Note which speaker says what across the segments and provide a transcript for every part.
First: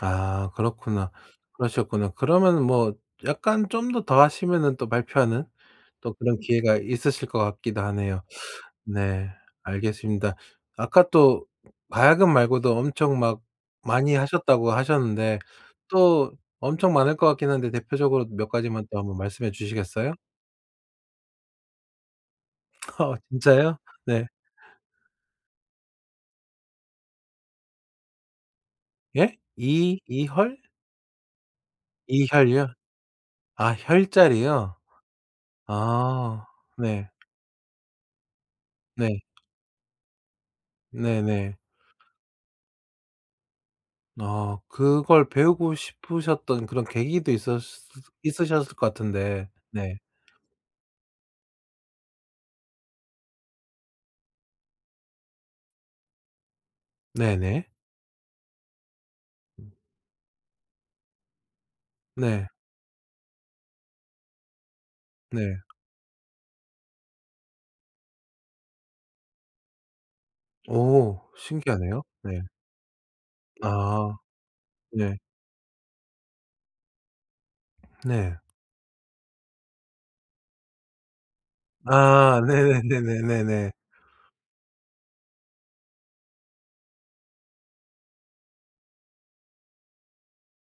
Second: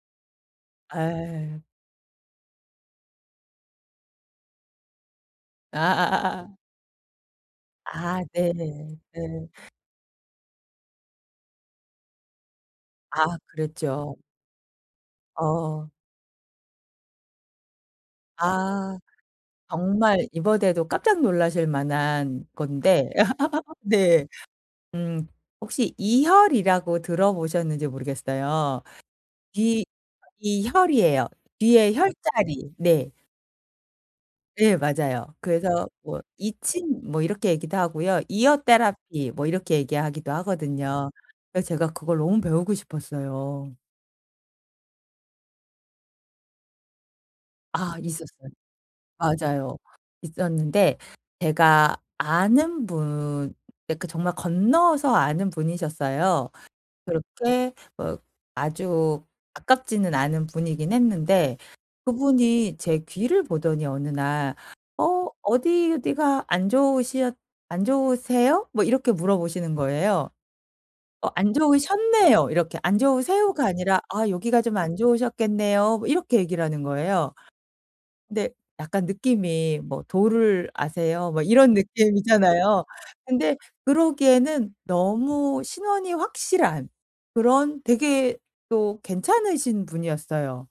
Speaker 1: 아 그렇구나.
Speaker 2: 아.
Speaker 1: 그러셨구나. 그러면은 뭐 약간 좀 더, 더 하시면은 또 발표하는 또 그런
Speaker 2: 아아아아.
Speaker 1: 기회가 있으실 것 같기도 하네요.
Speaker 2: 아 네.
Speaker 1: 네
Speaker 2: 네.
Speaker 1: 알겠습니다. 아까 또 가야금 말고도 엄청
Speaker 2: 아
Speaker 1: 막 많이
Speaker 2: 그랬죠.
Speaker 1: 하셨다고 하셨는데
Speaker 2: 어.
Speaker 1: 또 엄청 많을 것 같긴 한데 대표적으로 몇 가지만
Speaker 2: 아.
Speaker 1: 또 한번 말씀해 주시겠어요?
Speaker 2: 정말 이번에도 깜짝 놀라실 만한 건데
Speaker 1: 어 진짜요?
Speaker 2: 네
Speaker 1: 네.
Speaker 2: 음 혹시 이혈이라고 들어보셨는지 모르겠어요.
Speaker 1: 예?
Speaker 2: 귀
Speaker 1: 이 이헐?
Speaker 2: 이 혈이에요. 귀에
Speaker 1: 이혈이요?
Speaker 2: 혈자리. 네.
Speaker 1: 아 혈자리요?
Speaker 2: 예 맞아요. 그래서 뭐
Speaker 1: 아
Speaker 2: 이친
Speaker 1: 네.
Speaker 2: 뭐 이렇게 얘기도 하고요. 이어
Speaker 1: 네.
Speaker 2: 테라피 뭐 이렇게 얘기하기도 하거든요.
Speaker 1: 네네.
Speaker 2: 그 제가 그걸 너무 배우고 싶었어요.
Speaker 1: 아 그걸 배우고 싶으셨던 그런 계기도 있었으
Speaker 2: 아 있었어요.
Speaker 1: 있으셨을 것 같은데
Speaker 2: 맞아요.
Speaker 1: 네.
Speaker 2: 있었는데 제가 아는 분 예 그 정말 건너서 아는 분이셨어요.
Speaker 1: 네네.
Speaker 2: 그렇게 어 아주 가깝지는 않은 분이긴 했는데
Speaker 1: 네.
Speaker 2: 그분이 제 귀를 보더니 어느 날 "어
Speaker 1: 네.
Speaker 2: 어디 어디가 안 좋으셨 안 좋으세요?" 뭐 이렇게 물어보시는 거예요.
Speaker 1: 오
Speaker 2: "어 안
Speaker 1: 신기하네요. 네.
Speaker 2: 좋으셨네요." 이렇게 "안 좋으세요."가 아니라
Speaker 1: 아.
Speaker 2: "아 여기가 좀 안
Speaker 1: 네.
Speaker 2: 좋으셨겠네요." 뭐 이렇게 얘기를 하는 거예요.
Speaker 1: 네.
Speaker 2: 근데 약간 느낌이 뭐 "도를 아세요?" 뭐 이런
Speaker 1: 아
Speaker 2: 느낌이잖아요. 근데
Speaker 1: 네네네네네네.
Speaker 2: 그러기에는 너무 신원이 확실한 그런 되게 또 괜찮으신 분이었어요.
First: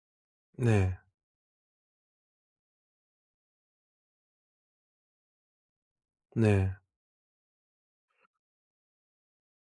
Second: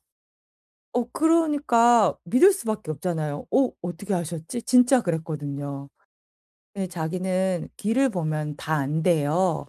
Speaker 1: 네.
Speaker 2: 어 그러니까 믿을 수밖에 없잖아요. '어 어떻게 아셨지?' 진짜 그랬거든요.
Speaker 1: 네.
Speaker 2: 근데 자기는 귀를 보면 다 안대요.